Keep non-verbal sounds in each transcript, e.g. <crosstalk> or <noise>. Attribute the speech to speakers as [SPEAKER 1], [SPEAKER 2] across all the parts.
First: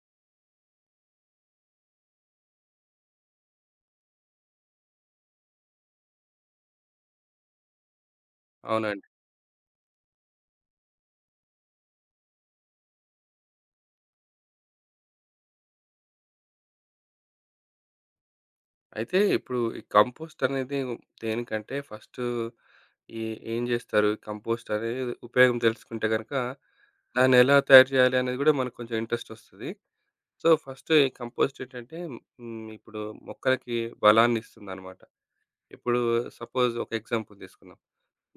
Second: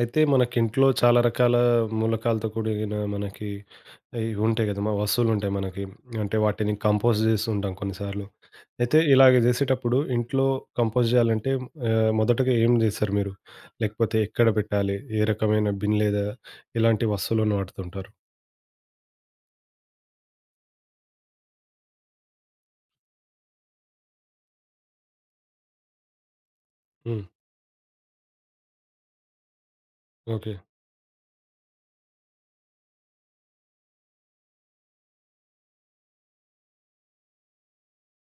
[SPEAKER 1] అయితే మనకింట్లో చాలా రకాల మూలకాలతో కూడిన మనకి ఇవి ఉంటాయి కదా! వస్తువులుంటాయి మనకి. అంటే వాటిని కంపోస్ట్ జేస్తుంటాం కొన్నిసార్లు. అయితే
[SPEAKER 2] అవునండి.
[SPEAKER 1] ఇలాగ జేసేటప్పుడు ఇంట్లో కంపోస్ట్ జేయాలంటే మొదటగా ఏం జేస్తారు మీరు? లేకపోతే ఎక్కడ పెట్టాలి? ఏ రకమైన బిన్ లేదా ఎలాంటి వస్తువులను వాడుతుంటారు?
[SPEAKER 2] అయితే ఇప్పుడు ఈ కంపోస్ట్ అనేది దేనికంటే ఫస్ట్ ఈ ఏం జేస్తారు? కంపోస్ట్ అనేది ఉపయోగం తెలుసుకుంటే గనక
[SPEAKER 1] హ్మ్.
[SPEAKER 2] దాన్ని ఎలా తయారు చేయాలి అనేది గూడా మనకు కొంచెం ఇంట్రెస్ట్ ఒస్తది. So,
[SPEAKER 1] okay.
[SPEAKER 2] ఫస్ట్ ఈ కంపోస్ట్ ఏంటంటే, ఇప్పుడు మొక్కలకి బలాన్ని ఇస్తుందన్నమాట. ఇప్పుడు సపోజ్ ఒక ఎగ్జాంపుల్ తీసుకుందాం.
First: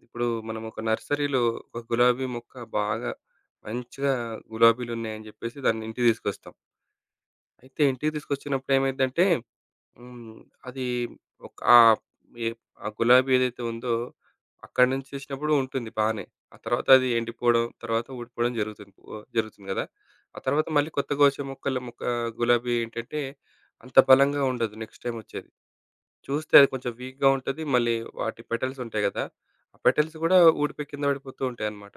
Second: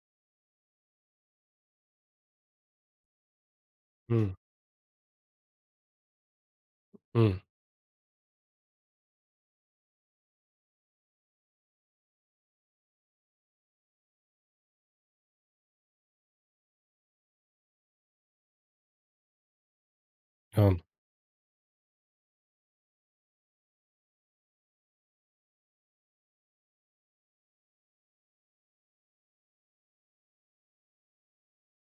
[SPEAKER 2] ఇప్పుడు మనం ఒక నర్సరీలో ఒక గులాబీ మొక్క బాగా మంచిగా
[SPEAKER 1] హ్మ్.
[SPEAKER 2] గులాబీలున్నాయని జెప్పేసి దాన్ని ఇంటికి తీసుకొస్తాం.
[SPEAKER 1] హ్మ్.
[SPEAKER 2] అయితే ఇంటికి తీసుకొచ్చినప్పుడు ఏమైద్దంటే, హ్మ్. అది ఒక ఎ ఆ గులాబీ ఏదైతే ఉందో అక్కడి నుంచి తీసినప్పుడు ఉంటుంది బానే. ఆ తర్వాత అది ఎండిపోవడం, తర్వాత ఊడిపోవడం జరుగుతుంది. ఓ జరుగుతుంది గదా! ఆ తర్వాత
[SPEAKER 1] అవును.
[SPEAKER 2] మళ్ళీ కొత్తగా వచ్చే మొక్క గులాబీ ఏంటంటే అంత బలంగా ఉండదు నెక్స్ట్ టైమ్ వచ్చేది. చూస్తే అది కొంచెం వీక్‌గా ఉంటది. మళ్ళీ వాటి పెటల్స్ ఉంటాయి గదా! ఆ పెటల్స్ గూడా ఊడిపోయి కింద పడిపోతూ ఉంటాయన్నమాట.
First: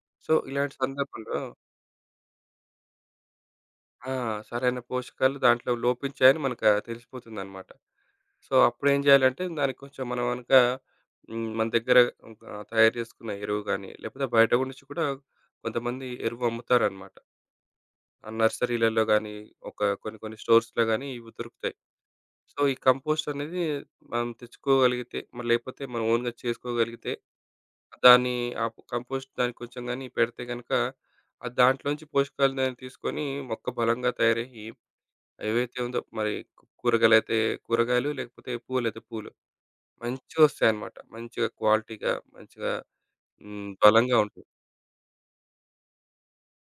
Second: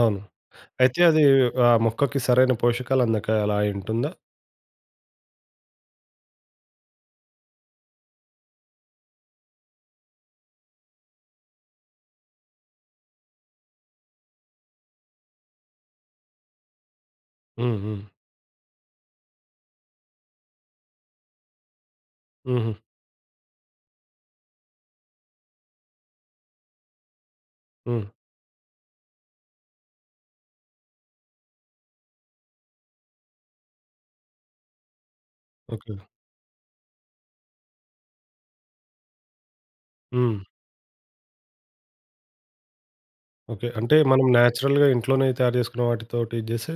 [SPEAKER 1] అవును.
[SPEAKER 2] సో, ఇలాంటి
[SPEAKER 1] అయితే అది
[SPEAKER 2] సందర్భంలో
[SPEAKER 1] ఆ మొక్కకి సరైన పోషకాలు అందక అలా అయుంటుందా?
[SPEAKER 2] ఆ, సరైన పోషకాలు దాంట్లో లోపించాయని మనకు తెలిసిపోతుందన్నమాట. సో అప్పుడేం జేయాలంటే దానికి కొంచెం మనం గనక మన దగ్గర ఒక తయారు చేసుకున్న ఎరువు గాని, లేకపోతే బయట గురించి కూడా కొంతమంది ఎరువు అమ్ముతారనమాట.
[SPEAKER 1] హ్మ్. హ్మ్.
[SPEAKER 2] ఆ నర్సరీలలో గాని, ఒక కొన్ని కొన్ని స్టోర్స్‌లో గాని ఇవి దొరుకుతాయి. సో,
[SPEAKER 1] హుహు.
[SPEAKER 2] ఈ కంపోస్ట్ అనేది మనం తెచ్చుకోగలిగితే, మరి లేకపోతే మనం ఓన్‌గా చేసుకోగలిగితే,
[SPEAKER 1] హ్మ్.
[SPEAKER 2] దాన్ని ఆ కంపోస్ట్ దానికి కొంచెం గాని పెడితే గనక, అది దాంట్లోంచి పోషకాలనేవి తీసుకొని మొక్క బలంగా తయారయ్యి, ఏవైతే
[SPEAKER 1] ఓకే.
[SPEAKER 2] ఉందో మరి కూరగాయలైతే కూరగాయలు, లేకపోతే పూలైతే పూలు.
[SPEAKER 1] హ్మ్.
[SPEAKER 2] మంచివొస్తాయన్నమాట. మంచిగా క్వాలిటీగా, మంచిగా
[SPEAKER 1] ఓకే. అంటే
[SPEAKER 2] బలంగా
[SPEAKER 1] మనం
[SPEAKER 2] ఉంటాయి.
[SPEAKER 1] నేచురల్‌గా ఇంట్లోనే తయారు చేసుకున్న వాటితోటి చేస్తే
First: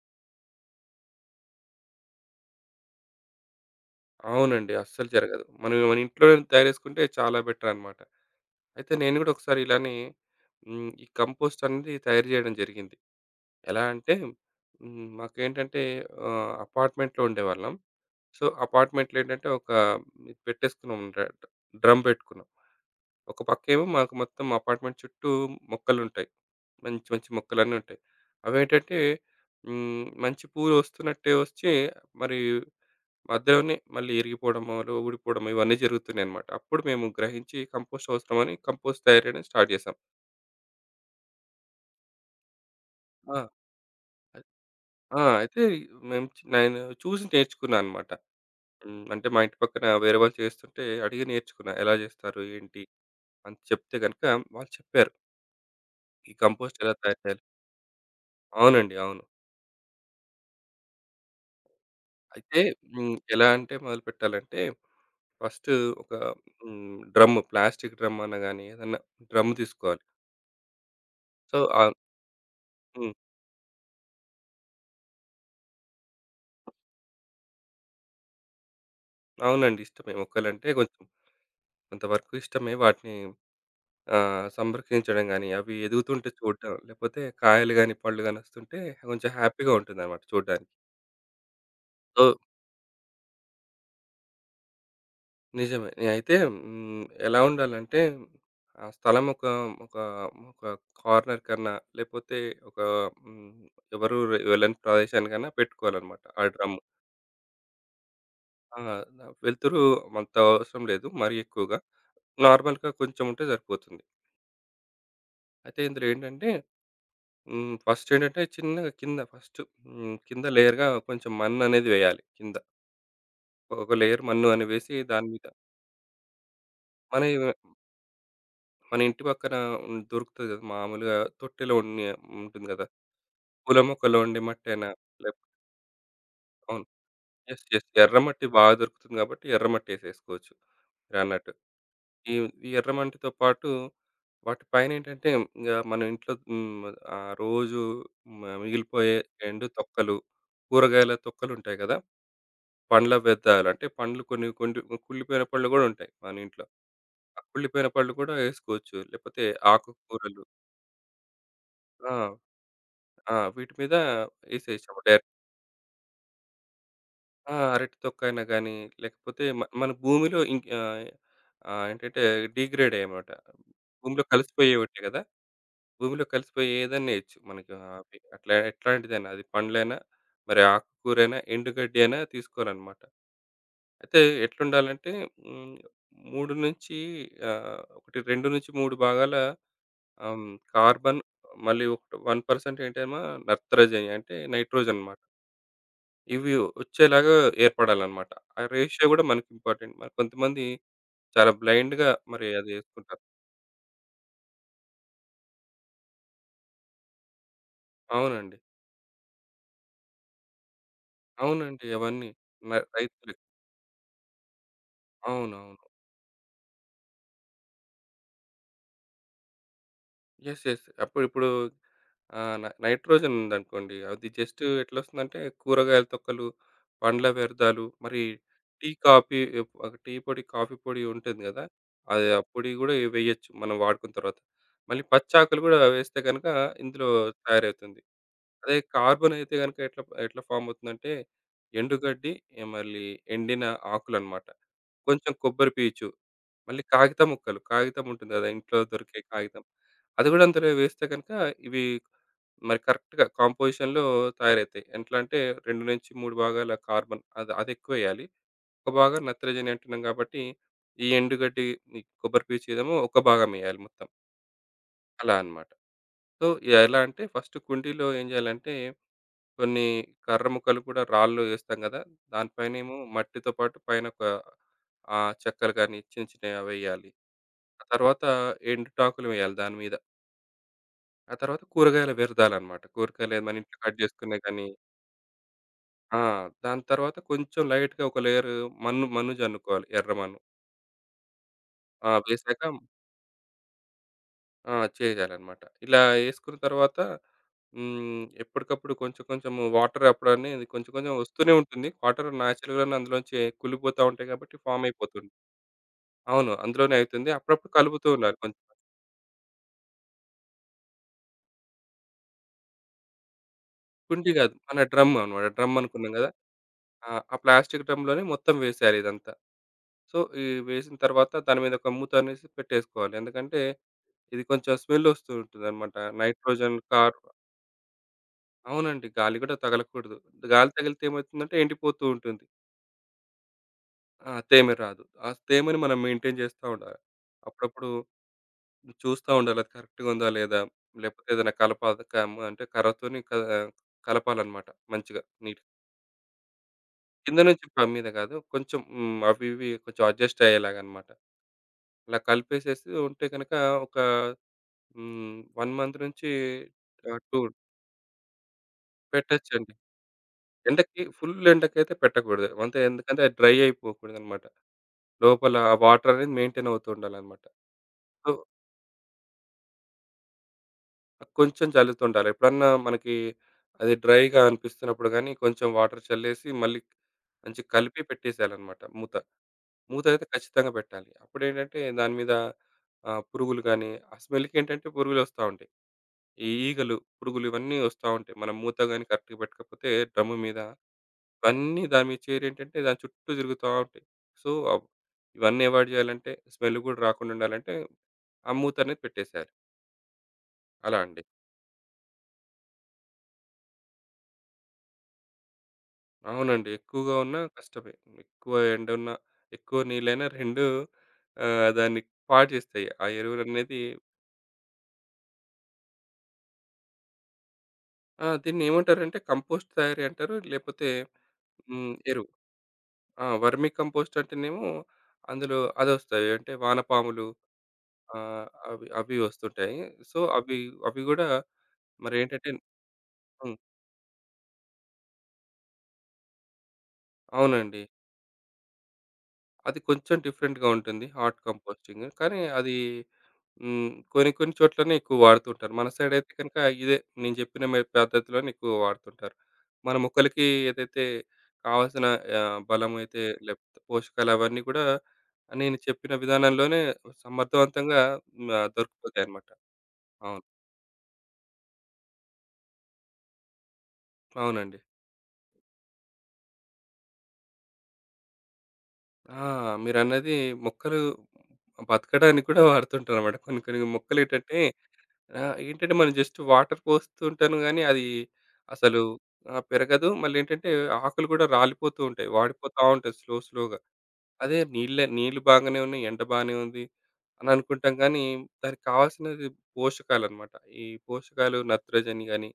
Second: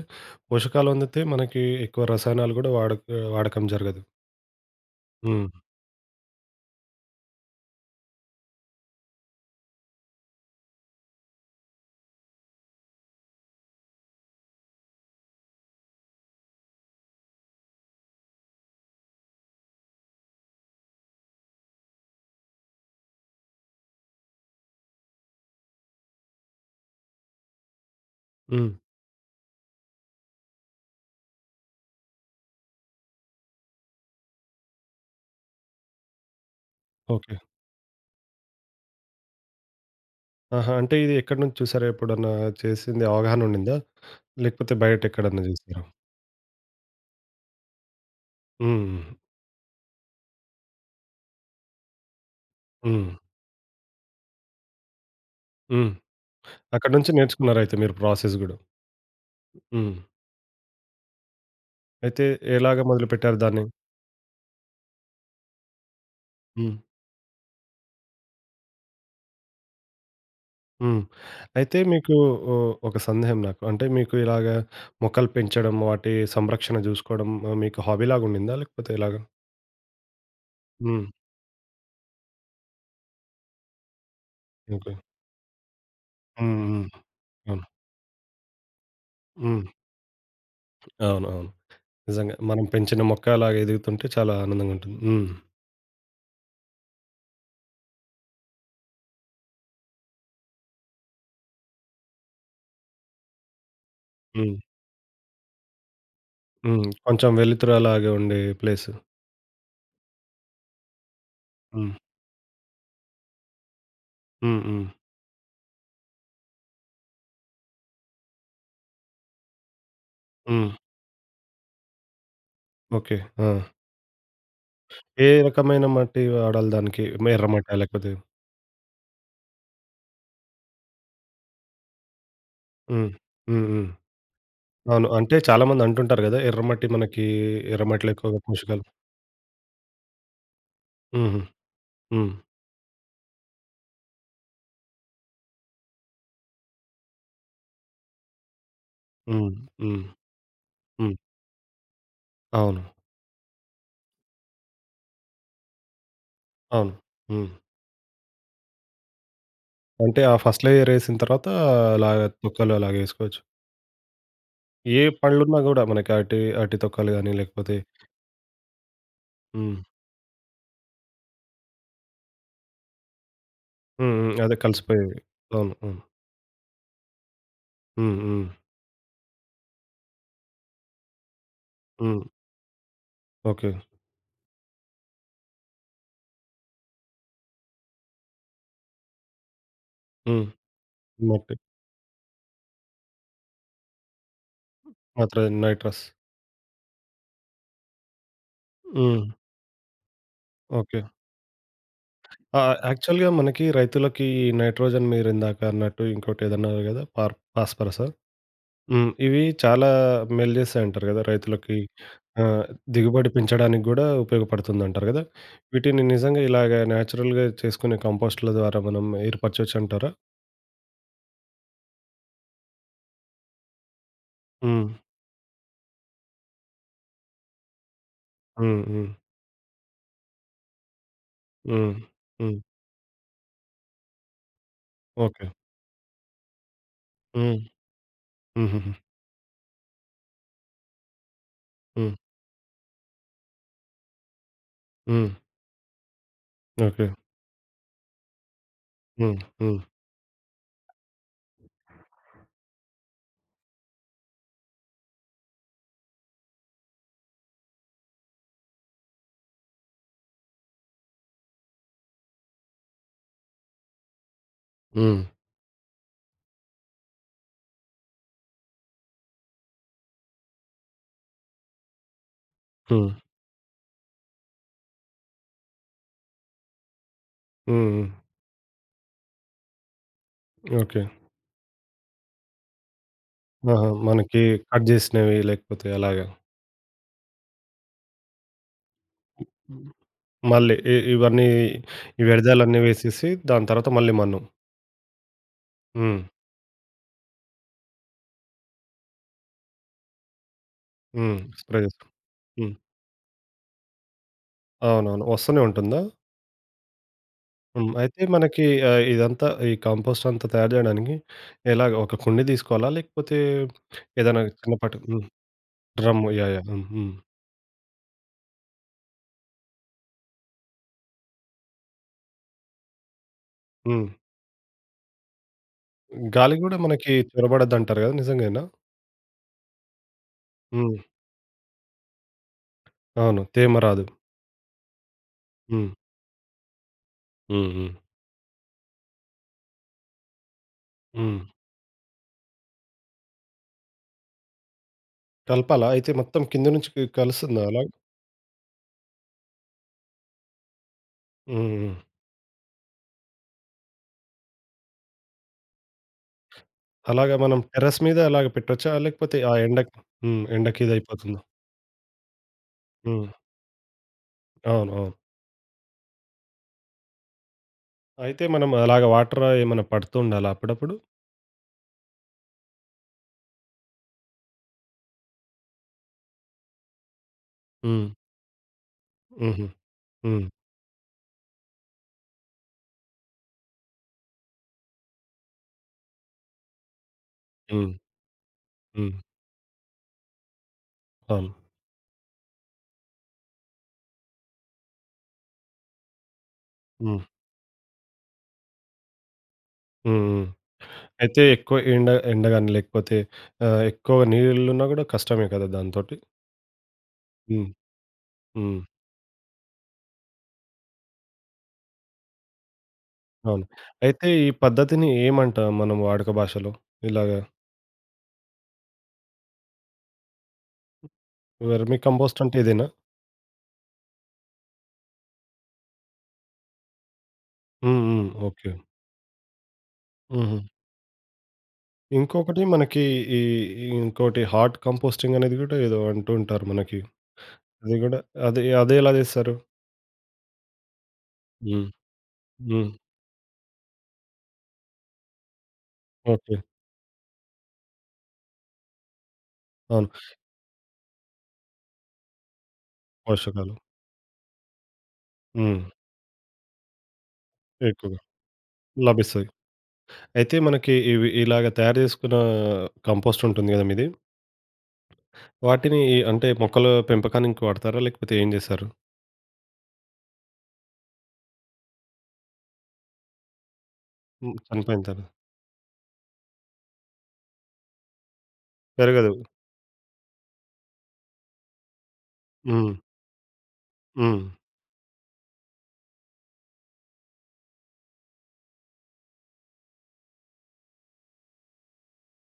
[SPEAKER 1] పోషకాలు అందుతాయి. మనకి ఎక్కువ రసాయనాలు గూడా వాడక వాడకం జరగదు.
[SPEAKER 2] అవునండి. అస్సలు జరగదు.
[SPEAKER 1] హ్మ్.
[SPEAKER 2] మనం మన ఇంట్లోనే తయారు చేసుకుంటే చాలా బెటరన్నమాట. అయితే నేను గూడా ఒకసారి ఇలానే ఈ కంపోస్ట్ అనేది తయారు జేయడం జరిగింది. ఎలా అంటే మాకేంటంటే అపార్ట్మెంట్‌లో ఉండేవాళ్ళం. సో, అపార్ట్మెంట్‌లో ఏంటంటే ఒక ఇది పెట్టేసుకున్నాం, డ్రమ్ పెట్టుకున్నాం. ఒక పక్కేమో మాకు మొత్తం అపార్ట్మెంట్ చుట్టూ మొక్కలుంటాయి. మంచి మంచి మొక్కలన్నీ ఉంటాయి.
[SPEAKER 1] హ్మ్.
[SPEAKER 2] అవేంటంటే మంచి పూలు వస్తున్నట్టే వచ్చి మరి మధ్యలోనే మళ్ళీ ఇరిగిపోవడమో, ఊడిపోవడమో ఇవన్నీ జరుగుతున్నాయన్నమాట. అప్పుడు మేము
[SPEAKER 1] ఓకే.
[SPEAKER 2] గ్రహించి కంపోస్ట్ అవసరమని కంపోస్ట్ తయారు చేయడం స్టార్ట్ చేసాం.
[SPEAKER 1] ఆహా! అంటే ఇది ఎక్కడి నుంచి చూసారా? ఎప్పుడన్నా చేసింది
[SPEAKER 2] ఆ!
[SPEAKER 1] అవగాహన ఉండిందా? లేకపోతే బయట
[SPEAKER 2] ఆ!
[SPEAKER 1] ఎక్కడన్నా
[SPEAKER 2] అయితే
[SPEAKER 1] చూసారా?
[SPEAKER 2] మేము చి నేను చూసి నేర్చుకున్నా అన్నమాట.
[SPEAKER 1] హ్మ్.
[SPEAKER 2] హ్మ్. అంటే మా ఇంటి పక్కన వేరే వాళ్ళు చేస్తుంటే అడిగి నేర్చుకున్నా. ఎలా చేస్తారు? ఏంటి?
[SPEAKER 1] హ్మ్.
[SPEAKER 2] అని చెప్తే గనుక వాళ్ళు చెప్పారు.
[SPEAKER 1] హ్మ్.
[SPEAKER 2] ఈ కంపోస్ట్
[SPEAKER 1] అక్కడి
[SPEAKER 2] ఎలా
[SPEAKER 1] నుంచి
[SPEAKER 2] తయారు చేయాలి?
[SPEAKER 1] నేర్చుకున్నారయితే మీరు ప్రాసెస్ గూడా.
[SPEAKER 2] అవునండి. అవును.
[SPEAKER 1] హ్మ్. అయితే
[SPEAKER 2] అయితే
[SPEAKER 1] ఎలాగా మొదలుపెట్టారు
[SPEAKER 2] ఎలా
[SPEAKER 1] దాన్ని?
[SPEAKER 2] అంటే మొదలుపెట్టాలంటే ఫస్ట్ ఒక
[SPEAKER 1] హ్మ్.
[SPEAKER 2] డ్రమ్ ప్లాస్టిక్ డ్రమ్ అన్నా గాని, ఏదన్నా డ్రమ్ తీసుకోవాలి.
[SPEAKER 1] హ్మ్.
[SPEAKER 2] సో,
[SPEAKER 1] అయితే మీకు ఓ ఒక
[SPEAKER 2] హ్మ్.
[SPEAKER 1] సందేహం నాకు. అంటే మీకు ఇలాగ మొక్కలు పెంచడం, వాటి సంరక్షణ జూసుకోవడం మీకు హాబీలాగా ఉండిందా? లేకపోతే ఎలాగా?
[SPEAKER 2] అవునండి. ఇష్టమే. మొక్కలంటే కొంచెం
[SPEAKER 1] హ్మ్.
[SPEAKER 2] కొంతవరకు ఇష్టమే. వాటిని
[SPEAKER 1] ఓకే.
[SPEAKER 2] సంరక్షించడం గాని, అవి ఎదుగుతుంటే చూడడం,
[SPEAKER 1] హ్మ్. హ్మ్.
[SPEAKER 2] లేకపోతే
[SPEAKER 1] అవును.
[SPEAKER 2] కాయలు గాని, పళ్ళు గాని వస్తుంటే కొంచెం
[SPEAKER 1] హ్మ్.
[SPEAKER 2] హ్యాపీగా ఉంటుందన్నమాట చూడడానికి.
[SPEAKER 1] అవును. అవును.
[SPEAKER 2] సో,
[SPEAKER 1] నిజంగా. మనం పెంచిన మొక్క అలాగా ఎదుగుతుంటే చాలా ఆనందంగా ఉంటుంది. హ్మ్.
[SPEAKER 2] నిజమే. అయితే ఎలా ఉండాలంటే ఆ స్థలం ఒక, ఒక కార్నర్ కన్నా లేకపోతే ఒక హ్మ్. ఎవరు
[SPEAKER 1] హ్మ్.
[SPEAKER 2] వెళ్ళని ప్రదేశానికన్నా పెట్టుకోవాలన్నమాట ఆ డ్రమ్.
[SPEAKER 1] హ్మ్. కొంచెం వెలుతురలాగా ఉండే
[SPEAKER 2] ఆ!
[SPEAKER 1] ప్లేస్.
[SPEAKER 2] వెలుతురు అంత అవసరం లేదు మరీ ఎక్కువగా.
[SPEAKER 1] హ్మ్.
[SPEAKER 2] నార్మల్‌గా కొంచెం ఉంటే సరిపోతుంది.
[SPEAKER 1] హ్మ్. హ్మ్.
[SPEAKER 2] అయితే ఇందులో ఏంటంటే, ఫస్ట్ ఏంటంటే చిన్నగా కింద ఫస్ట్ కింద
[SPEAKER 1] హ్మ్.
[SPEAKER 2] లేయర్‌గా కొంచెం మన్ననేది వేయాలి కింద.
[SPEAKER 1] ఓకే. ఆ!
[SPEAKER 2] ఒక లేయర్ మన్ను అని వేసి దాని
[SPEAKER 1] ఏ
[SPEAKER 2] మీద
[SPEAKER 1] రకమైన మట్టి వాడాలి దానికి?
[SPEAKER 2] మన ఇవ
[SPEAKER 1] ఎర్ర మట్టా లేకపోతే?
[SPEAKER 2] మన ఇంటి పక్కన దొరుకుతది కదా! మామూలుగా తొట్టెలో ఉన్ని ఉంటుంది కదా!
[SPEAKER 1] హ్మ్. హ్మ్.
[SPEAKER 2] పూల
[SPEAKER 1] హ్మ్.
[SPEAKER 2] మొక్కల్లో ఉండే మట్టైనా
[SPEAKER 1] అవును. అంటే
[SPEAKER 2] లేకపోతే
[SPEAKER 1] చాలామంది అంటుంటారు గదా!
[SPEAKER 2] అవును.
[SPEAKER 1] ఎర్రమట్టి మనకి
[SPEAKER 2] యెస్. యెస్.
[SPEAKER 1] ఎర్రమట్టిలో ఎక్కువగా
[SPEAKER 2] ఎర్రమట్టి బాగా
[SPEAKER 1] పోషకాలు
[SPEAKER 2] దొరుకుతుంది కాబట్టి ఎర్రమట్టి ఏసేసుకోవచ్చు
[SPEAKER 1] హుహు.
[SPEAKER 2] మీరన్నట్టు.
[SPEAKER 1] హ్మ్.
[SPEAKER 2] ఈ ఈ ఎర్రమట్టితో పాటు వాటి పైనేంటంటే ఇంగా మన ఇంట్లో ఆ రోజు మిగిలిపోయే
[SPEAKER 1] హ్మ్.
[SPEAKER 2] ఎండు
[SPEAKER 1] హ్మ్.
[SPEAKER 2] తొక్కలు, కూరగాయల
[SPEAKER 1] హ్మ్.
[SPEAKER 2] తొక్కలుంటాయి కదా!
[SPEAKER 1] అవును.
[SPEAKER 2] పండ్ల వ్యర్థాలు అంటే పండ్లు కొన్ని కొన్ని కుళ్ళిపోయిన పళ్ళు గూడా ఉంటాయి మన ఇంట్లో.
[SPEAKER 1] అవును.
[SPEAKER 2] ఆ
[SPEAKER 1] హ్మ్.
[SPEAKER 2] కుళ్ళిపోయిన పళ్ళు కూడా ఏసుకోవచ్చు. లేకపోతే
[SPEAKER 1] అంటే ఆ
[SPEAKER 2] ఆకుకూరలు.
[SPEAKER 1] ఫస్ట్ లేయర్ ఏసిన తర్వాత అలాగ
[SPEAKER 2] ఆ!
[SPEAKER 1] తొక్కలు అలాగ
[SPEAKER 2] ఆ!
[SPEAKER 1] ఏసుకోవచ్చు.
[SPEAKER 2] వీటి మీద
[SPEAKER 1] ఏ
[SPEAKER 2] ఏసేయొచ్చు డైరెక్ట్.
[SPEAKER 1] పండ్లున్నా గూడా మనకి అరటి, అరటి తొక్కలు గాని
[SPEAKER 2] ఆ!
[SPEAKER 1] లేకపోతే
[SPEAKER 2] అరటి తొక్కైనా గానీ, లేకపోతే
[SPEAKER 1] హ్మ్.
[SPEAKER 2] మన భూమిలో ఏంటంటే డీగ్రేడ్ అయ్యాయన్నమాట.
[SPEAKER 1] హ్మ్.
[SPEAKER 2] భూమిలో
[SPEAKER 1] హ్మ్. అదే
[SPEAKER 2] కలిసిపోయేవి ఉంటాయి
[SPEAKER 1] కలిసిపోయేవి.
[SPEAKER 2] కదా!
[SPEAKER 1] అవును. అవును.
[SPEAKER 2] భూమిలో కలిసిపోయి ఏదైనా వేయొచ్చు. మనకి ఆ
[SPEAKER 1] హ్మ్.
[SPEAKER 2] అవి
[SPEAKER 1] హ్మ్.
[SPEAKER 2] అట్లా ఎట్లాంటిదైనా అది పండ్లైనా, మరి ఆకుకూరైనా, ఎండుగడ్డి అయినా
[SPEAKER 1] హ్మ్.
[SPEAKER 2] తీసుకోవాలనమాట.
[SPEAKER 1] ఓకే.
[SPEAKER 2] అయితే ఎట్లుండాలంటే హ్మ్, 3 నుంచి ఒకటి 2-3 భాగాల ఆహ్,
[SPEAKER 1] హ్మ్.
[SPEAKER 2] కార్బన్,
[SPEAKER 1] మట్టి
[SPEAKER 2] మళ్ళీ ఒక 1% ఏంటేమో నత్రజని అంటే నైట్రోజన్ అనమాట.
[SPEAKER 1] మాత్ర నైట్రస్.
[SPEAKER 2] ఇవి వచ్చేలాగా ఏర్పడాలనమాట. ఆ రేషియో కూడా
[SPEAKER 1] హ్మ్.
[SPEAKER 2] మనకి ఇంపార్టెంట్. మరి కొంతమంది
[SPEAKER 1] ఓకే.
[SPEAKER 2] చాలా బ్లైండ్‌గా మరి
[SPEAKER 1] ఆ!
[SPEAKER 2] అది వేసుకుంటారు.
[SPEAKER 1] యాక్చువల్‌గా మనకి రైతులకి ఈ నైట్రోజన్ మీరిందాక అన్నట్టు ఇంకోటేదో అన్నారు గదా! ఫాస్ఫరసా?
[SPEAKER 2] అవునండి.
[SPEAKER 1] హ్మ్. ఇవి చాలా మేలు చేస్తాయంటారు గదా! రైతులకి
[SPEAKER 2] అవునండి. అవన్నీ
[SPEAKER 1] ఆహ్, దిగుబడి
[SPEAKER 2] రైతులకి.
[SPEAKER 1] పెంచడానికి గూడా ఉపయోగపడుతుందంటారు గదా!
[SPEAKER 2] అవునవును.
[SPEAKER 1] వీటిని నిజంగా ఇలాగ నేచురల్‌గా చేసుకునే కంపోస్ట్‌ల ద్వారా మనం ఏర్పరచొచ్చంటారా?
[SPEAKER 2] యెస్. యెస్. అప్పుడు ఇప్పుడు నైట్రోజన్ ఉందనుకోండి. అది జస్ట్
[SPEAKER 1] హ్మ్.
[SPEAKER 2] ఎట్లొస్తుందంటే కూరగాయల తొక్కలు, పండ్ల వ్యర్థాలు, మరి
[SPEAKER 1] హ్మ్.
[SPEAKER 2] టీ,
[SPEAKER 1] హ్మ్.
[SPEAKER 2] కాఫీ, ఒక టీ పొడి, కాఫీ పొడి ఉంటుంది గదా!
[SPEAKER 1] హ్మ్.
[SPEAKER 2] అది ఆ
[SPEAKER 1] హ్మ్.
[SPEAKER 2] పొడి గూడా వేయొచ్చు మనం వాడుకున్న తర్వాత. మళ్ళీ
[SPEAKER 1] ఓకే.
[SPEAKER 2] పచ్చాకులు గూడా వేస్తే గనుక ఇందులో
[SPEAKER 1] హ్మ్.
[SPEAKER 2] తయారవుతుంది. అదే
[SPEAKER 1] హుహుహు.
[SPEAKER 2] కార్బన్ అయితే గనుక ఎట్లా ఎట్లా ఫార్మ్ అవుతుందంటే
[SPEAKER 1] హ్మ్.
[SPEAKER 2] ఎండుగడ్డి, మళ్ళీ ఎండిన ఆకులనమాట.
[SPEAKER 1] హ్మ్.
[SPEAKER 2] కొంచెం కొబ్బరి పీచు. మళ్ళీ
[SPEAKER 1] ఓకే.
[SPEAKER 2] కాగితం ముక్కలు. కాగితం ఉంటుంది గదా! ఇంట్లో దొరికే
[SPEAKER 1] హ్మ్.
[SPEAKER 2] కాగితం.
[SPEAKER 1] హ్మ్.
[SPEAKER 2] అది గూడా అందులో వేస్తే గనక ఇవి మరి కరెక్ట్‌గా కాంపోజిషన్‌లో తయారవుతాయి. ఎట్లా అంటే 2-3 భాగాల కార్బన్ అది అదెక్కువేయాలి. ఒక భాగం నత్రజని అంటున్నాం కాబట్టి, ఈ ఎండుగడ్డి, ఈ కొబ్బరి పీచూదేమో ఒక భాగం ఎయాలి మొత్తం.
[SPEAKER 1] హ్మ్.
[SPEAKER 2] అలా అన్నమాట. సో, ఎలా అంటే ఫస్ట్ కుండీలో ఏం జేయాలంటే కొన్ని కర్ర ముక్కలు కూడా రాళ్ళు ఏస్తాం గదా! దానిపైనేమో
[SPEAKER 1] హ్మ్.
[SPEAKER 2] మట్టితో పాటు పైన ఒక చెక్కలు గాని చిన్న చిన్నవి అవేయాలి. ఆ
[SPEAKER 1] హ్మ్. హ్మ్.
[SPEAKER 2] తర్వాత ఎండుటాకులు వేయాలి దాని మీద.
[SPEAKER 1] ఓకే.
[SPEAKER 2] ఆ తర్వాత కూరగాయల విరదాలనమాట. కూరగాయలు మన ఇంట్లో
[SPEAKER 1] ఆహా!
[SPEAKER 2] కట్
[SPEAKER 1] మనకి
[SPEAKER 2] చేసుకున్నయి కానీ
[SPEAKER 1] కట్ జేసినవి లేకపోతే
[SPEAKER 2] ఆ!
[SPEAKER 1] అలాగా.
[SPEAKER 2] దాని తర్వాత కొంచెం లైట్‌గా ఒక లేయరు మన్ను మన్ను జన్నుకోవాలి. ఎర్ర మన్ను.
[SPEAKER 1] మళ్ళీ ఇవన్నీ
[SPEAKER 2] ఆ!
[SPEAKER 1] ఈ
[SPEAKER 2] వేశాక
[SPEAKER 1] వ్యర్థాలన్నీ వేసేసి దాని తర్వాత మళ్ళీ మన్ను.
[SPEAKER 2] ఆ! చేయాలనమాట. ఇలా
[SPEAKER 1] హ్మ్.
[SPEAKER 2] ఏసుకున్న తర్వాత ఎప్పటికప్పుడు కొంచెం కొంచెం వాటర్ అప్పుడు అనేది కొంచెం కొంచెం
[SPEAKER 1] హ్మ్.
[SPEAKER 2] వస్తూనే
[SPEAKER 1] స్ప్రే
[SPEAKER 2] ఉంటుంది.
[SPEAKER 1] చేస్తాం.
[SPEAKER 2] వాటర్
[SPEAKER 1] హ్మ్.
[SPEAKER 2] నేచురల్‌గానే అందులోంచి కుళ్ళిపోతా ఉంటాయి కాబట్టి ఫామ్
[SPEAKER 1] అవునవును.
[SPEAKER 2] అయిపోతుంది.
[SPEAKER 1] వస్తూనే ఉంటుందా?
[SPEAKER 2] అవును. అందులోనే అవుతుంది. అప్పుడప్పుడు
[SPEAKER 1] హ్మ్.
[SPEAKER 2] కలుపుతూ
[SPEAKER 1] అయితే
[SPEAKER 2] ఉండాలి కొంచెం.
[SPEAKER 1] మనకి ఇదంతా ఈ కంపోస్ట్ అంతా తయారు జేయడానికి ఎలాగ ఒక కుండీ తీసుకోవాలా? లేకపోతే
[SPEAKER 2] కుండీ
[SPEAKER 1] ఏదైనా
[SPEAKER 2] కాదు. మన
[SPEAKER 1] చిన్నపాటి
[SPEAKER 2] డ్రమ్
[SPEAKER 1] హ్మ్.
[SPEAKER 2] అనమాట. డ్రమ్ అనుకున్నాం కదా!
[SPEAKER 1] Drum yeah! యాహ్! హ్మ్.
[SPEAKER 2] ఆ!
[SPEAKER 1] హ్మ్.
[SPEAKER 2] ఆ ప్లాస్టిక్ డ్రమ్‌లోనే మొత్తం వేసేయాలి ఇదంతా. సో, ఈ వేసిన తర్వాత దాని మీద ఒక మూతనేసి పెట్టేసుకోవాలి. ఎందుకంటే
[SPEAKER 1] హ్మ్.
[SPEAKER 2] ఇది కొంచెం స్మెల్లొస్తూ ఉంటుందనమాట.
[SPEAKER 1] గాలి గూడా
[SPEAKER 2] నైట్రోజన్
[SPEAKER 1] మనకి
[SPEAKER 2] కార్
[SPEAKER 1] చొరబడద్దంటారు గదా! నిజంగేనా?
[SPEAKER 2] అవునండి. గాలి కూడా తగలకూడదు. గాలి
[SPEAKER 1] హ్మ్.
[SPEAKER 2] తగిలితే ఏమవుతుందంటే ఎండిపోతూ ఉంటుంది.
[SPEAKER 1] అవును. తేమ రాదు.
[SPEAKER 2] ఆ! తేమ రాదు. ఆ తేమని
[SPEAKER 1] హ్మ్.
[SPEAKER 2] మనం మెయింటైన్ చేస్తా ఉండాలి.
[SPEAKER 1] హ్మ్.
[SPEAKER 2] అప్పుడప్పుడు
[SPEAKER 1] హ్మ్.
[SPEAKER 2] చూస్తా ఉండాలి అది కరెక్ట్‌గా ఉందా లేదా? లేకపోతే
[SPEAKER 1] హ్మ్.
[SPEAKER 2] ఏదైనా కలపాలి, కమ్ అంటే కర్రతోని కలపాలనమాట మంచిగా నీట్.
[SPEAKER 1] కలపాలా? అయితే మొత్తం కింద నుంచి
[SPEAKER 2] కింద
[SPEAKER 1] కలుస్తుందా
[SPEAKER 2] నుంచి పై
[SPEAKER 1] అలాగ?
[SPEAKER 2] మీద కాదు. కొంచెం అవి ఇవి కొంచెం అడ్జస్ట్ అయ్యేలాగనమాట.
[SPEAKER 1] హ్మ్. హ్మ్.
[SPEAKER 2] అలా కలిపేసేసి ఉంటే గనక ఒక 1 మంత్ నుంచి
[SPEAKER 1] అలాగా
[SPEAKER 2] 2
[SPEAKER 1] మనం టెర్రస్ మీద అలాగ పెట్టొచ్చా? లేకపోతే ఆ
[SPEAKER 2] పెట్టొచ్చండి.
[SPEAKER 1] ఎండకు హ్మ్. ఎండకి
[SPEAKER 2] ఎండకి ఫుల్
[SPEAKER 1] ఇదయిపోతుందా?
[SPEAKER 2] ఎండకైతే పెట్టకూడదు. అంతే ఎందుకంటే
[SPEAKER 1] హ్మ్.
[SPEAKER 2] అది డ్రై అయిపోకూడదనమాట.
[SPEAKER 1] అవును. అవును.
[SPEAKER 2] లోపల ఆ వాటర్ అనేది మెయింటైన్ అవుతూ ఉండాలనమాట. సో,
[SPEAKER 1] అయితే మనం అలాగా వాటర్ ఏమైనా పడుతూ ఉండాలా అప్పుడప్పుడు?
[SPEAKER 2] కొంచెం చల్లుతుండాలి. ఎప్పుడన్నా మనకి అది డ్రైగా అనిపిస్తున్నప్పుడు గాని కొంచెం వాటర్ చల్లేసి మళ్ళీ మంచిగా కలిపి
[SPEAKER 1] హ్మ్.
[SPEAKER 2] పెట్టేసేయాలనమాట మూత.
[SPEAKER 1] హుహు.
[SPEAKER 2] మూత అయితే
[SPEAKER 1] హ్మ్.
[SPEAKER 2] ఖచ్చితంగా పెట్టాలి. అప్పుడేంటంటే దాని మీద పురుగులు గాని, ఆ స్మెల్‌కేంటంటే పురుగులొస్తా ఉంటాయి. ఈ ఈగలు, పురుగులు ఇవన్నీ
[SPEAKER 1] హ్మ్.
[SPEAKER 2] వస్తా ఉంటాయి. మనం మూత గాని
[SPEAKER 1] హ్మ్.
[SPEAKER 2] కరెక్ట్‌గా పెట్టకపోతే డ్రమ్ము మీద
[SPEAKER 1] అవును.
[SPEAKER 2] ఇవన్నీ దాని మీద చేరేంటంటే దాని చుట్టూ తిరుగుతా ఉంటాయి. సో, ఇవన్నీ అవాయిడ్ చేయాలంటే స్మెల్ గూడా
[SPEAKER 1] హ్మ్.
[SPEAKER 2] రాకుండా ఉండాలంటే ఆ మూత అనేది పెట్టేసేయాలి.
[SPEAKER 1] హ్మ్. హ్మ్.
[SPEAKER 2] అలా అండి.
[SPEAKER 1] అయితే ఎక్కువ ఎండ ఎండ గాని లేకపోతే ఎక్కువ నీళ్ళున్నా గూడా కష్టమే కదా! దానితోటి.
[SPEAKER 2] అవునండి. ఎక్కువగా ఉన్నా
[SPEAKER 1] హ్మ్.
[SPEAKER 2] కష్టమే. ఎక్కువ
[SPEAKER 1] హ్మ్.
[SPEAKER 2] ఎండ ఉన్నా, ఎక్కువ నీళ్ళైనా 2 దాన్ని పాడు చేస్తాయి. ఆ
[SPEAKER 1] అవును.
[SPEAKER 2] ఎరువులనేది.
[SPEAKER 1] అయితే ఈ పద్ధతిని ఏమంటాం మనం వాడుక భాషలో? ఇలాగా
[SPEAKER 2] ఆ! దీన్ని ఏమంటారంటే కంపోస్ట్ తయారీ అంటారు. లేపోతే
[SPEAKER 1] వెర్మి
[SPEAKER 2] ఎరువు.
[SPEAKER 1] కంపోస్ట్ అంటే ఇదేనా?
[SPEAKER 2] ఆ! వర్మి కంపోస్ట్ అంటేనేమో అందులో అదొస్తాయి. అంటే వానపాములు.
[SPEAKER 1] హ్మ్.
[SPEAKER 2] ఆ!
[SPEAKER 1] హ్మ్. ఓకే.
[SPEAKER 2] అవి అవి వస్తుంటాయి. సో, అవి
[SPEAKER 1] హుహు.
[SPEAKER 2] అవి గూడా మరేంటంటే
[SPEAKER 1] ఇంకొకటి మనకి ఈ
[SPEAKER 2] హ్మ్.
[SPEAKER 1] ఇంకోటి హార్డ్ కంపోస్టింగ్ అనేది గూడా ఏదో అంటూ ఉంటారు మనకి.
[SPEAKER 2] అవునండి.
[SPEAKER 1] అది గూడా అదెలా జేస్తారు?
[SPEAKER 2] అది కొంచెం డిఫరెంట్‌గా ఉంటుంది హార్డ్
[SPEAKER 1] హ్మ్.
[SPEAKER 2] కంపోస్టింగ్. కానీ అది
[SPEAKER 1] హ్మ్.
[SPEAKER 2] కొన్ని కొన్ని చోట్లనే ఎక్కువ వాడుతుంటారు. మన సైడ్ అయితే
[SPEAKER 1] ఓకే.
[SPEAKER 2] కనుక ఇదే నేను జెప్పిన పద్ధతిలోనే ఎక్కువ వాడుతుంటారు. మన
[SPEAKER 1] అవును.
[SPEAKER 2] మొక్కలకి ఏదైతే కావాల్సిన బలమైతే
[SPEAKER 1] పోషకాలు.
[SPEAKER 2] లేకపోతే పోషకాలు అవన్నీ గూడా నేను
[SPEAKER 1] హ్మ్.
[SPEAKER 2] చెప్పిన విధానంలోనే సమర్థవంతంగా
[SPEAKER 1] ఎక్కువగా లభిస్తాయి.
[SPEAKER 2] దొరికిపోతాయన్నమాట. అవును.
[SPEAKER 1] అయితే మనకి ఇవి ఇలాగ తయారు చేసుకున్న కంపోస్ట్ ఉంటుంది గదా! మీది.
[SPEAKER 2] అవునండి.
[SPEAKER 1] వాటిని ఈ- అంటే మొక్కల పెంపకానికి వాడతారా? లేకపోతే ఏం జేస్తారు?
[SPEAKER 2] ఆ! మీరన్నది మొక్కలు బతకడానికి కూడా వాడుతుంటారనమాట. కొన్ని కొన్ని
[SPEAKER 1] హ్మ్.
[SPEAKER 2] మొక్కలేంటంటే
[SPEAKER 1] చనిపోయిన తర్వాత
[SPEAKER 2] ఏంటంటే మనం జస్ట్ వాటర్ పోస్తుంటాను గానీ, అది అసలు
[SPEAKER 1] పెరగదు.
[SPEAKER 2] పెరగదు. మళ్ళేంటంటే ఆకులు కూడా రాలిపోతూ ఉంటాయి. వాడిపోతా
[SPEAKER 1] హ్మ్.
[SPEAKER 2] ఉంటాయి స్లోగా.
[SPEAKER 1] హ్మ్.
[SPEAKER 2] అదే నీళ్ళు బాగానే ఉన్నాయి, ఎండ బానే ఉంది అని అనుకుంటాం గానీ, దానికి కావాల్సినది పోషకాలనమాట. ఈ పోషకాలు నత్రజని గాని,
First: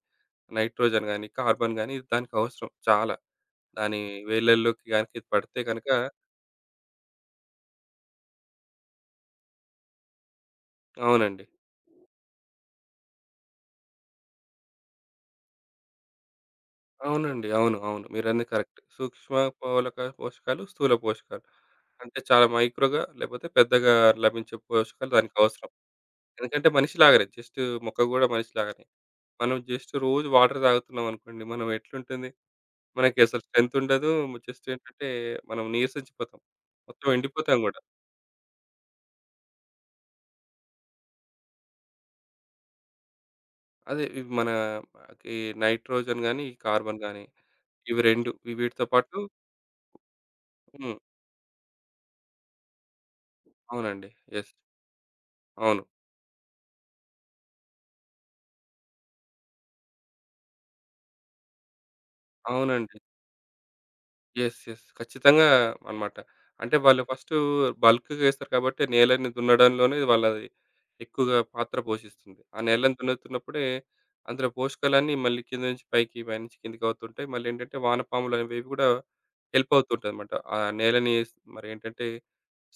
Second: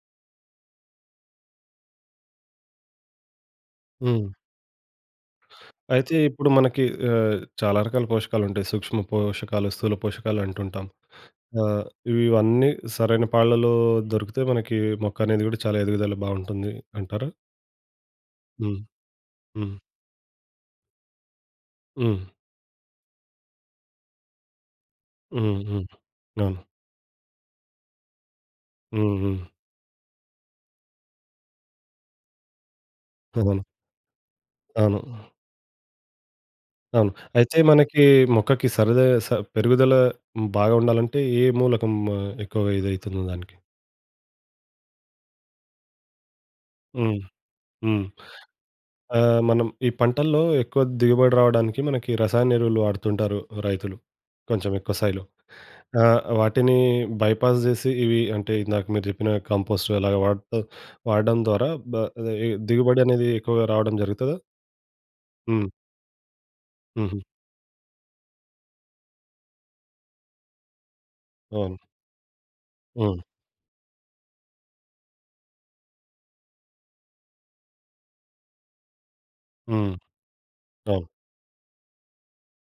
[SPEAKER 2] నైట్రోజన్ గాని, కార్బన్ గాని దానికి అవసరం చాలా. దాని
[SPEAKER 1] హ్మ్.
[SPEAKER 2] వేళ్ళల్లోకి గాని పడితే గనక
[SPEAKER 1] అయితే ఇప్పుడు మనకి చాలా రకాల పోషకాలుంటాయి. సూక్ష్మ పోషకాలు, స్థూల పోషకాలు అంటుంటాం.
[SPEAKER 2] అవునండి.
[SPEAKER 1] ఆహ్, ఇవన్నీ సరైన పాళ్లలో దొరికితే మనకి మొక్క అనేది గూడా చాలా ఎదుగుదల బావుంటుంది అంటారా?
[SPEAKER 2] అవునండి. అవును. అవును. మీరన్నది కరెక్ట్.
[SPEAKER 1] హ్మ్.
[SPEAKER 2] సూక్ష్మ
[SPEAKER 1] హ్మ్.
[SPEAKER 2] పోషకాలు, స్థూల పోషకాలు. అంటే
[SPEAKER 1] హ్మ్.
[SPEAKER 2] చాలా మైక్రోగా లేపోతే పెద్దగా లభించే పోషకాలు
[SPEAKER 1] హ్మ్.
[SPEAKER 2] దానికవసరం.
[SPEAKER 1] హ్మ్. అవును.
[SPEAKER 2] ఎందుకంటే మనిషి లాగానే జస్ట్ మొక్క గూడా మనిషి లాగానే.
[SPEAKER 1] హ్మ్. హ్మ్.
[SPEAKER 2] మనం జస్ట్ రోజు వాటర్ తాగుతున్నామనుకోండి మనం ఎట్లుంటుంది? మనకి అసలు
[SPEAKER 1] అవును.
[SPEAKER 2] స్ట్రెంత్ ఉండదు. జస్ట్
[SPEAKER 1] అవును.
[SPEAKER 2] ఏంటంటే మనం నీరసించిపోతాం. మొత్తం
[SPEAKER 1] అవును. అయితే
[SPEAKER 2] ఎండిపోతాం గూడా.
[SPEAKER 1] మనకి మొక్కకి సరదా పెరుగుదల బాగా ఉండాలంటే ఏ మూలకం ఎక్కువగా ఇదైతుంది దానికి?
[SPEAKER 2] అదే ఇవి మనకి నైట్రోజన్ గాని, ఈ కార్బన్
[SPEAKER 1] హ్మ్.
[SPEAKER 2] గాని ఇవి
[SPEAKER 1] హ్మ్.
[SPEAKER 2] 2 ఇవి వీటితో పాటు
[SPEAKER 1] మనం ఈ పంటల్లో ఎక్కువ
[SPEAKER 2] హ్మ్.
[SPEAKER 1] దిగుబడి రావడానికి మనకి రసాయన ఎరువులు వాడుతుంటారు రైతులు.
[SPEAKER 2] అవునండి. యెస్.
[SPEAKER 1] కొంచెం ఎక్కువ స్థాయిలో.
[SPEAKER 2] అవును.
[SPEAKER 1] వాటిని బైపాస్ జేసి ఇవి అంటే ఇందాక మీరు జెప్పిన కంపోస్ట్ అలాగా వాడుతూ వాడడం ద్వారా అదే ఈ
[SPEAKER 2] అవునండి.
[SPEAKER 1] దిగుబడి అనేది ఎక్కువగా రావడం జరుగుతదా?
[SPEAKER 2] యెస్. యెస్. ఖచ్చితంగా
[SPEAKER 1] హ్మ్.
[SPEAKER 2] అనమాట. అంటే వాళ్ళు
[SPEAKER 1] హుహు.
[SPEAKER 2] ఫస్టు బల్క్‌గా ఏస్తారు కాబట్టి నేలని దున్నడంలోనే వాళ్ళది ఎక్కువగా పాత్ర
[SPEAKER 1] అవును.
[SPEAKER 2] పోషిస్తుంది. ఆ నేలని
[SPEAKER 1] హ్మ్.
[SPEAKER 2] దున్నుతున్నప్పుడే అందులో పోషకాలన్నీ మళ్ళీ కింద నుంచి పైకి, పైనుంచి కిందకి అవుతుంటాయి. మళ్ళేంటంటే వానపాములు అనేవి కూడా హెల్ప్
[SPEAKER 1] హ్మ్.
[SPEAKER 2] అవుతుంటదనమాట. ఆ
[SPEAKER 1] అవును.
[SPEAKER 2] నేలని మరేంటంటే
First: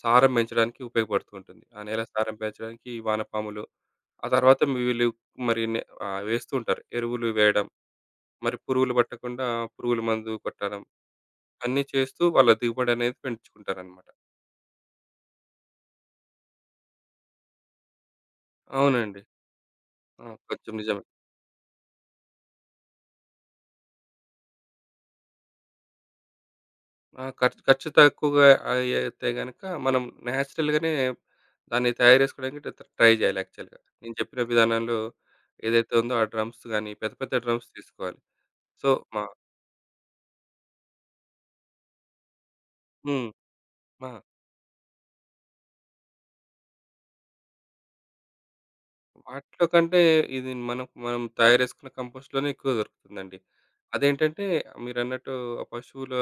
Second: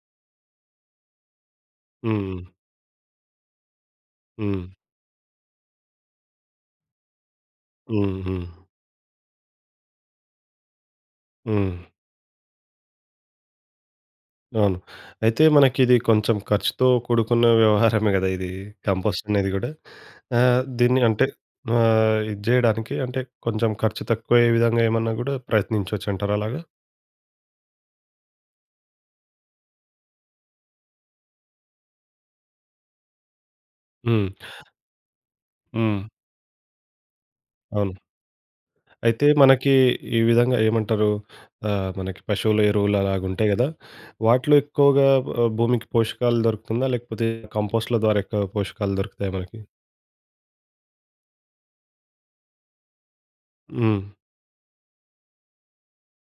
[SPEAKER 2] సారం పెంచడానికి ఉపయోగపడుతూ ఉంటుంది. ఆ నేల
[SPEAKER 1] హ్మ్.
[SPEAKER 2] సారం
[SPEAKER 1] హ్మ్.
[SPEAKER 2] పెంచడానికి ఈ వానపాములు, ఆ తర్వాత
[SPEAKER 1] హ్మ్.
[SPEAKER 2] వీళ్ళు మరి నే వేస్తూ ఉంటారు. ఎరువులు వేయడం,
[SPEAKER 1] హ్మ్. హ్మ్.
[SPEAKER 2] మరి పురుగులు పట్టకుండా పురుగుల మందు కొట్టడం.
[SPEAKER 1] హ్మ్.
[SPEAKER 2] అన్నీ చేస్తూ వాళ్ళ దిగుబడనేది పెంచుకుంటారనమాట.
[SPEAKER 1] అవును. అయితే మనకిది కొంచెం ఖర్చుతో కూడుకున్న వ్యవహారమే గదా! ఇది
[SPEAKER 2] అవునండి.
[SPEAKER 1] కంపోస్ట్ అనేది గూడా.
[SPEAKER 2] ఆ! కొంచెం
[SPEAKER 1] దీన్ని
[SPEAKER 2] నిజమే.
[SPEAKER 1] అంటే ఇది జేయడానికి అంటే కొంచెం ఖర్చు తక్కువయ్యే విధంగా ఏమన్నా గూడా ప్రయత్నించొచ్చంటారా అలాగా?
[SPEAKER 2] ఆ! ఖర్చు ఖర్చు తక్కువగా అయ్యయితే గనక మనం నేచురల్‌గానే దాన్ని తయారు చేసుకోవడానికి ట్రై చేయాలి యాక్చువల్‌గా. నేను
[SPEAKER 1] హ్మ్.
[SPEAKER 2] చెప్పిన విధానంలో ఏదైతే
[SPEAKER 1] హ్మ్.
[SPEAKER 2] ఉందో ఆ డ్రమ్స్ గానీ, పెద్ద పెద్ద డ్రమ్స్
[SPEAKER 1] అవును.
[SPEAKER 2] తీసుకోవాలి. సో, మా
[SPEAKER 1] అయితే మనకి ఈ విధంగా ఏమంటారు మనకి పశువుల ఎరువులు
[SPEAKER 2] హ్మ్.
[SPEAKER 1] అలాగుంటాయి గదా!
[SPEAKER 2] మా
[SPEAKER 1] వాటిలో ఎక్కువగా భూమికి పోషకాలు దొరుకుతుందా? లేకపోతే కంపోస్ట్‌ల ద్వారా ఎక్కువ పోషకాలు దొరుకుతాయా మనకి?
[SPEAKER 2] వాటిలో కంటే ఇది మనం మనం తయారు చేసుకున్న కంపోస్ట్‌లోనే ఎక్కువ దొరుకుతుందండి.
[SPEAKER 1] హ్మ్.
[SPEAKER 2] అదేంటంటే మీరన్నట్టు ఆ పశువుల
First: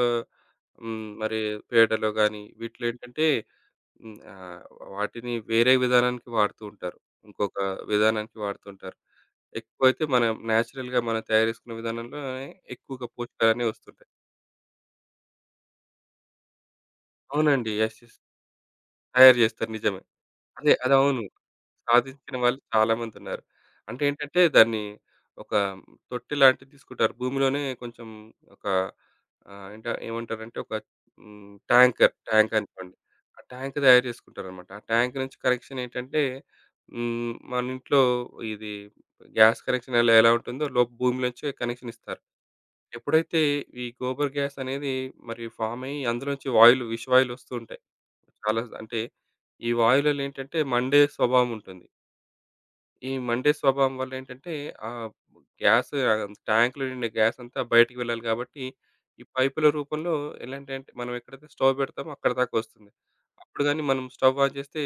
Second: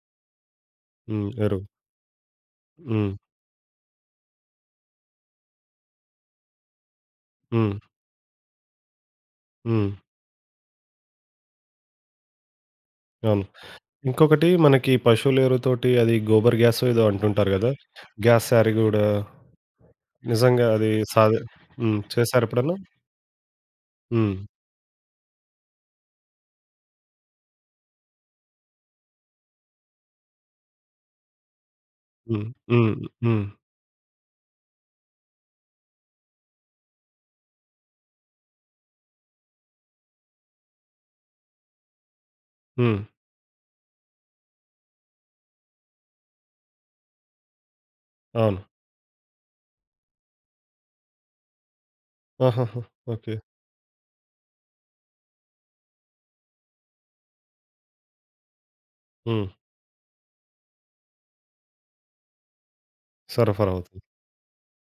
[SPEAKER 1] హ్మ్.
[SPEAKER 2] మరి
[SPEAKER 1] ఎరువు.
[SPEAKER 2] పేడలో గానీ వీటిలో
[SPEAKER 1] హ్మ్.
[SPEAKER 2] ఏంటంటే హ్మ్. ఆహ్, వాటిని వేరే విధానానికి వాడుతూ ఉంటారు. ఇంకొక
[SPEAKER 1] హ్మ్.
[SPEAKER 2] విధానానికి వాడుతుంటారు.
[SPEAKER 1] హ్మ్.
[SPEAKER 2] ఎక్కువైతే మనం నేచురల్‌గా మనం తయారు చేసుకునే విధానంలోనే ఎక్కువగా
[SPEAKER 1] అవును.
[SPEAKER 2] పోషకాలనేవి వస్తుంటాయి.
[SPEAKER 1] ఇంకొకటి మనకి పశువుల ఎరువుతోటి అది గోబర్ గ్యాసో ఏదో అంటుంటారు గదా!
[SPEAKER 2] అవునండి. యెస్. యెస్.
[SPEAKER 1] గ్యాస్ శారీ గూడా
[SPEAKER 2] తయారు చేస్తారు నిజమే.
[SPEAKER 1] నిజంగా
[SPEAKER 2] అదే
[SPEAKER 1] అది
[SPEAKER 2] అది అవును.
[SPEAKER 1] హ్మ్.
[SPEAKER 2] సాధించిన
[SPEAKER 1] చేశారా
[SPEAKER 2] వాళ్ళు
[SPEAKER 1] ఎప్పుడన్నా?
[SPEAKER 2] చాలామందున్నారు. అంటే
[SPEAKER 1] హ్మ్.
[SPEAKER 2] ఏంటంటే, దాన్ని ఒక తొట్టె లాంటిది తీసుకుంటారు. భూమిలోనే కొంచెం ఒక ఏమంటారంటే ఒక
[SPEAKER 1] హ్మ్.
[SPEAKER 2] ట్యాంక్ అనుకోండి.
[SPEAKER 1] హ్మ్.
[SPEAKER 2] ఆ
[SPEAKER 1] హ్మ్.
[SPEAKER 2] ట్యాంక్ తయారు చేసుకుంటారనమాట. ఆ ట్యాంక్ నుంచి కనెక్షన్ ఏంటంటే, మన ఇంట్లో ఇది గ్యాస్ కనెక్షన్ ఎలా ఎలా ఉంటుందో భూమి నుంచే కనెక్షన్ ఇస్తారు.
[SPEAKER 1] హ్మ్.
[SPEAKER 2] ఎప్పుడైతే ఈ గోబర్ గ్యాస్ అనేది మరి ఫామ్ అయ్యి అందులోంచి వాయువులు, విషవాయువులు వస్తూ ఉంటాయి.
[SPEAKER 1] అవును.
[SPEAKER 2] చాలా అంటే ఈ వాయువులలో ఏంటంటే మండే స్వభావం ఉంటుంది.
[SPEAKER 1] ఆహాహా!
[SPEAKER 2] ఈ
[SPEAKER 1] ఓకే.
[SPEAKER 2] మండే స్వభావం వల్ల ఏంటంటే, ఆ గ్యాస్ ట్యాంక్‌లో నిండే గ్యాస్ అంతా బయటికి వెళ్ళాలి కాబట్టి, ఈ
[SPEAKER 1] హ్మ్.
[SPEAKER 2] పైపుల రూపంలో ఎలాంటంటే, మనం ఎక్కడైతే స్టవ్ పెడతామో అక్కడి దాకా వస్తుంది. అప్పుడు
[SPEAKER 1] సరఫరా
[SPEAKER 2] గాని
[SPEAKER 1] అవుతుంది.
[SPEAKER 2] మనం స్టవ్ ఆన్ చేస్తే,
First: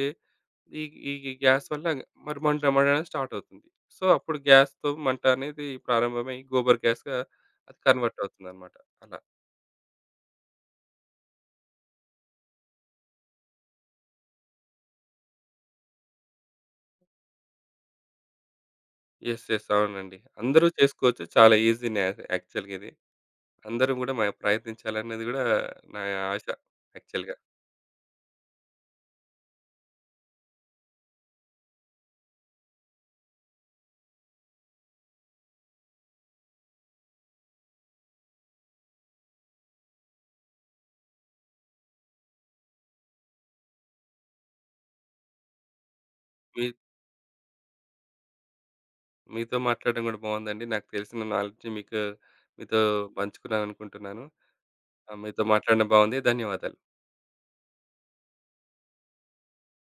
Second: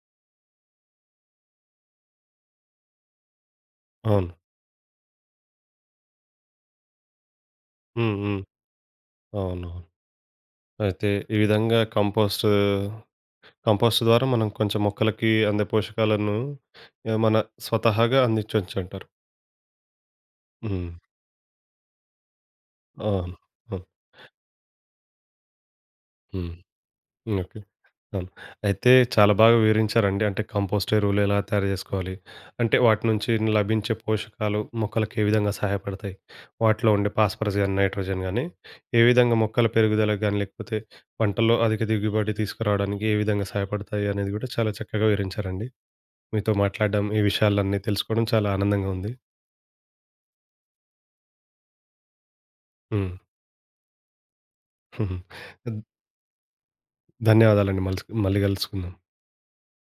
[SPEAKER 2] ఈ ఈ గ్యాస్ వల్ల మరి మంట మండడం స్టార్ట్ అవుతుంది. సో,
[SPEAKER 1] అవును.
[SPEAKER 2] అప్పుడు గ్యాస్‌తో మంట అనేది ప్రారంభమై గోబర్ గ్యాస్‌గా అది
[SPEAKER 1] హ్మ్.
[SPEAKER 2] కన్వర్ట్
[SPEAKER 1] హ్మ్.
[SPEAKER 2] అవుతుందన్నమాట. అలా.
[SPEAKER 1] అవునవును. అయితే ఈ విధంగా కంపోస్ట్, కంపోస్ట్ ద్వారా మనం కొంచెం మొక్కలకి అందే పోషకాలను మన స్వతహాగా అందించొచ్చంటారు.
[SPEAKER 2] యెస్. యెస్. అవునండి. అందరూ
[SPEAKER 1] హ్మ్.
[SPEAKER 2] చేసుకోవచ్చు. చాలా ఈజీ‌నే యాక్చువల్‌గా ఇది.
[SPEAKER 1] అవును. అవును.
[SPEAKER 2] అందరూ గూడా ప్రయత్నించాలన్నది గూడా నా ఆశ
[SPEAKER 1] హ్మ్.
[SPEAKER 2] యాక్చువల్‌గా.
[SPEAKER 1] ఓకే. అవును. అయితే చాలా బాగా వివరించారండి. అంటే కంపోస్ట్ ఎరువులు ఎలా తయారు జేసుకోవాలి? అంటే వాటి నుంచి లభించే పోషకాలు మొక్కలకు ఏ విధంగా సహాయపడతాయి? వాటిలో ఉండే ఫాస్ఫరస్ గాని, నైట్రోజన్ గాని ఏ విధంగా మొక్కల పెరుగుదలకు గాని, లేకపోతే పంటల్లో అధిక దిగుబడి తీసుకురావడానికి ఏ విధంగా సహాయపడతాయి అనేది గూడా చాలా చక్కగా వివరించారండి. మీతో
[SPEAKER 2] మీ
[SPEAKER 1] మాట్లాడడం, ఈ విషయాలన్నీ తెలుసుకోవడం చాలా ఆనందంగా ఉంది.
[SPEAKER 2] మీతో మాట్లాడడం కూడా బాగుందండి. నాకు తెలిసిన నాలెడ్జ్ మీతో
[SPEAKER 1] హ్మ్.
[SPEAKER 2] పంచుకున్నాననుకుంటున్నాను. ఆ! మీతో
[SPEAKER 1] <laughs>
[SPEAKER 2] మాట్లాడడం బాగుంది. ధన్యవాదాలు.
[SPEAKER 1] ధన్యవాదాలండి. మళ్ళీ గలుసుకుందాం.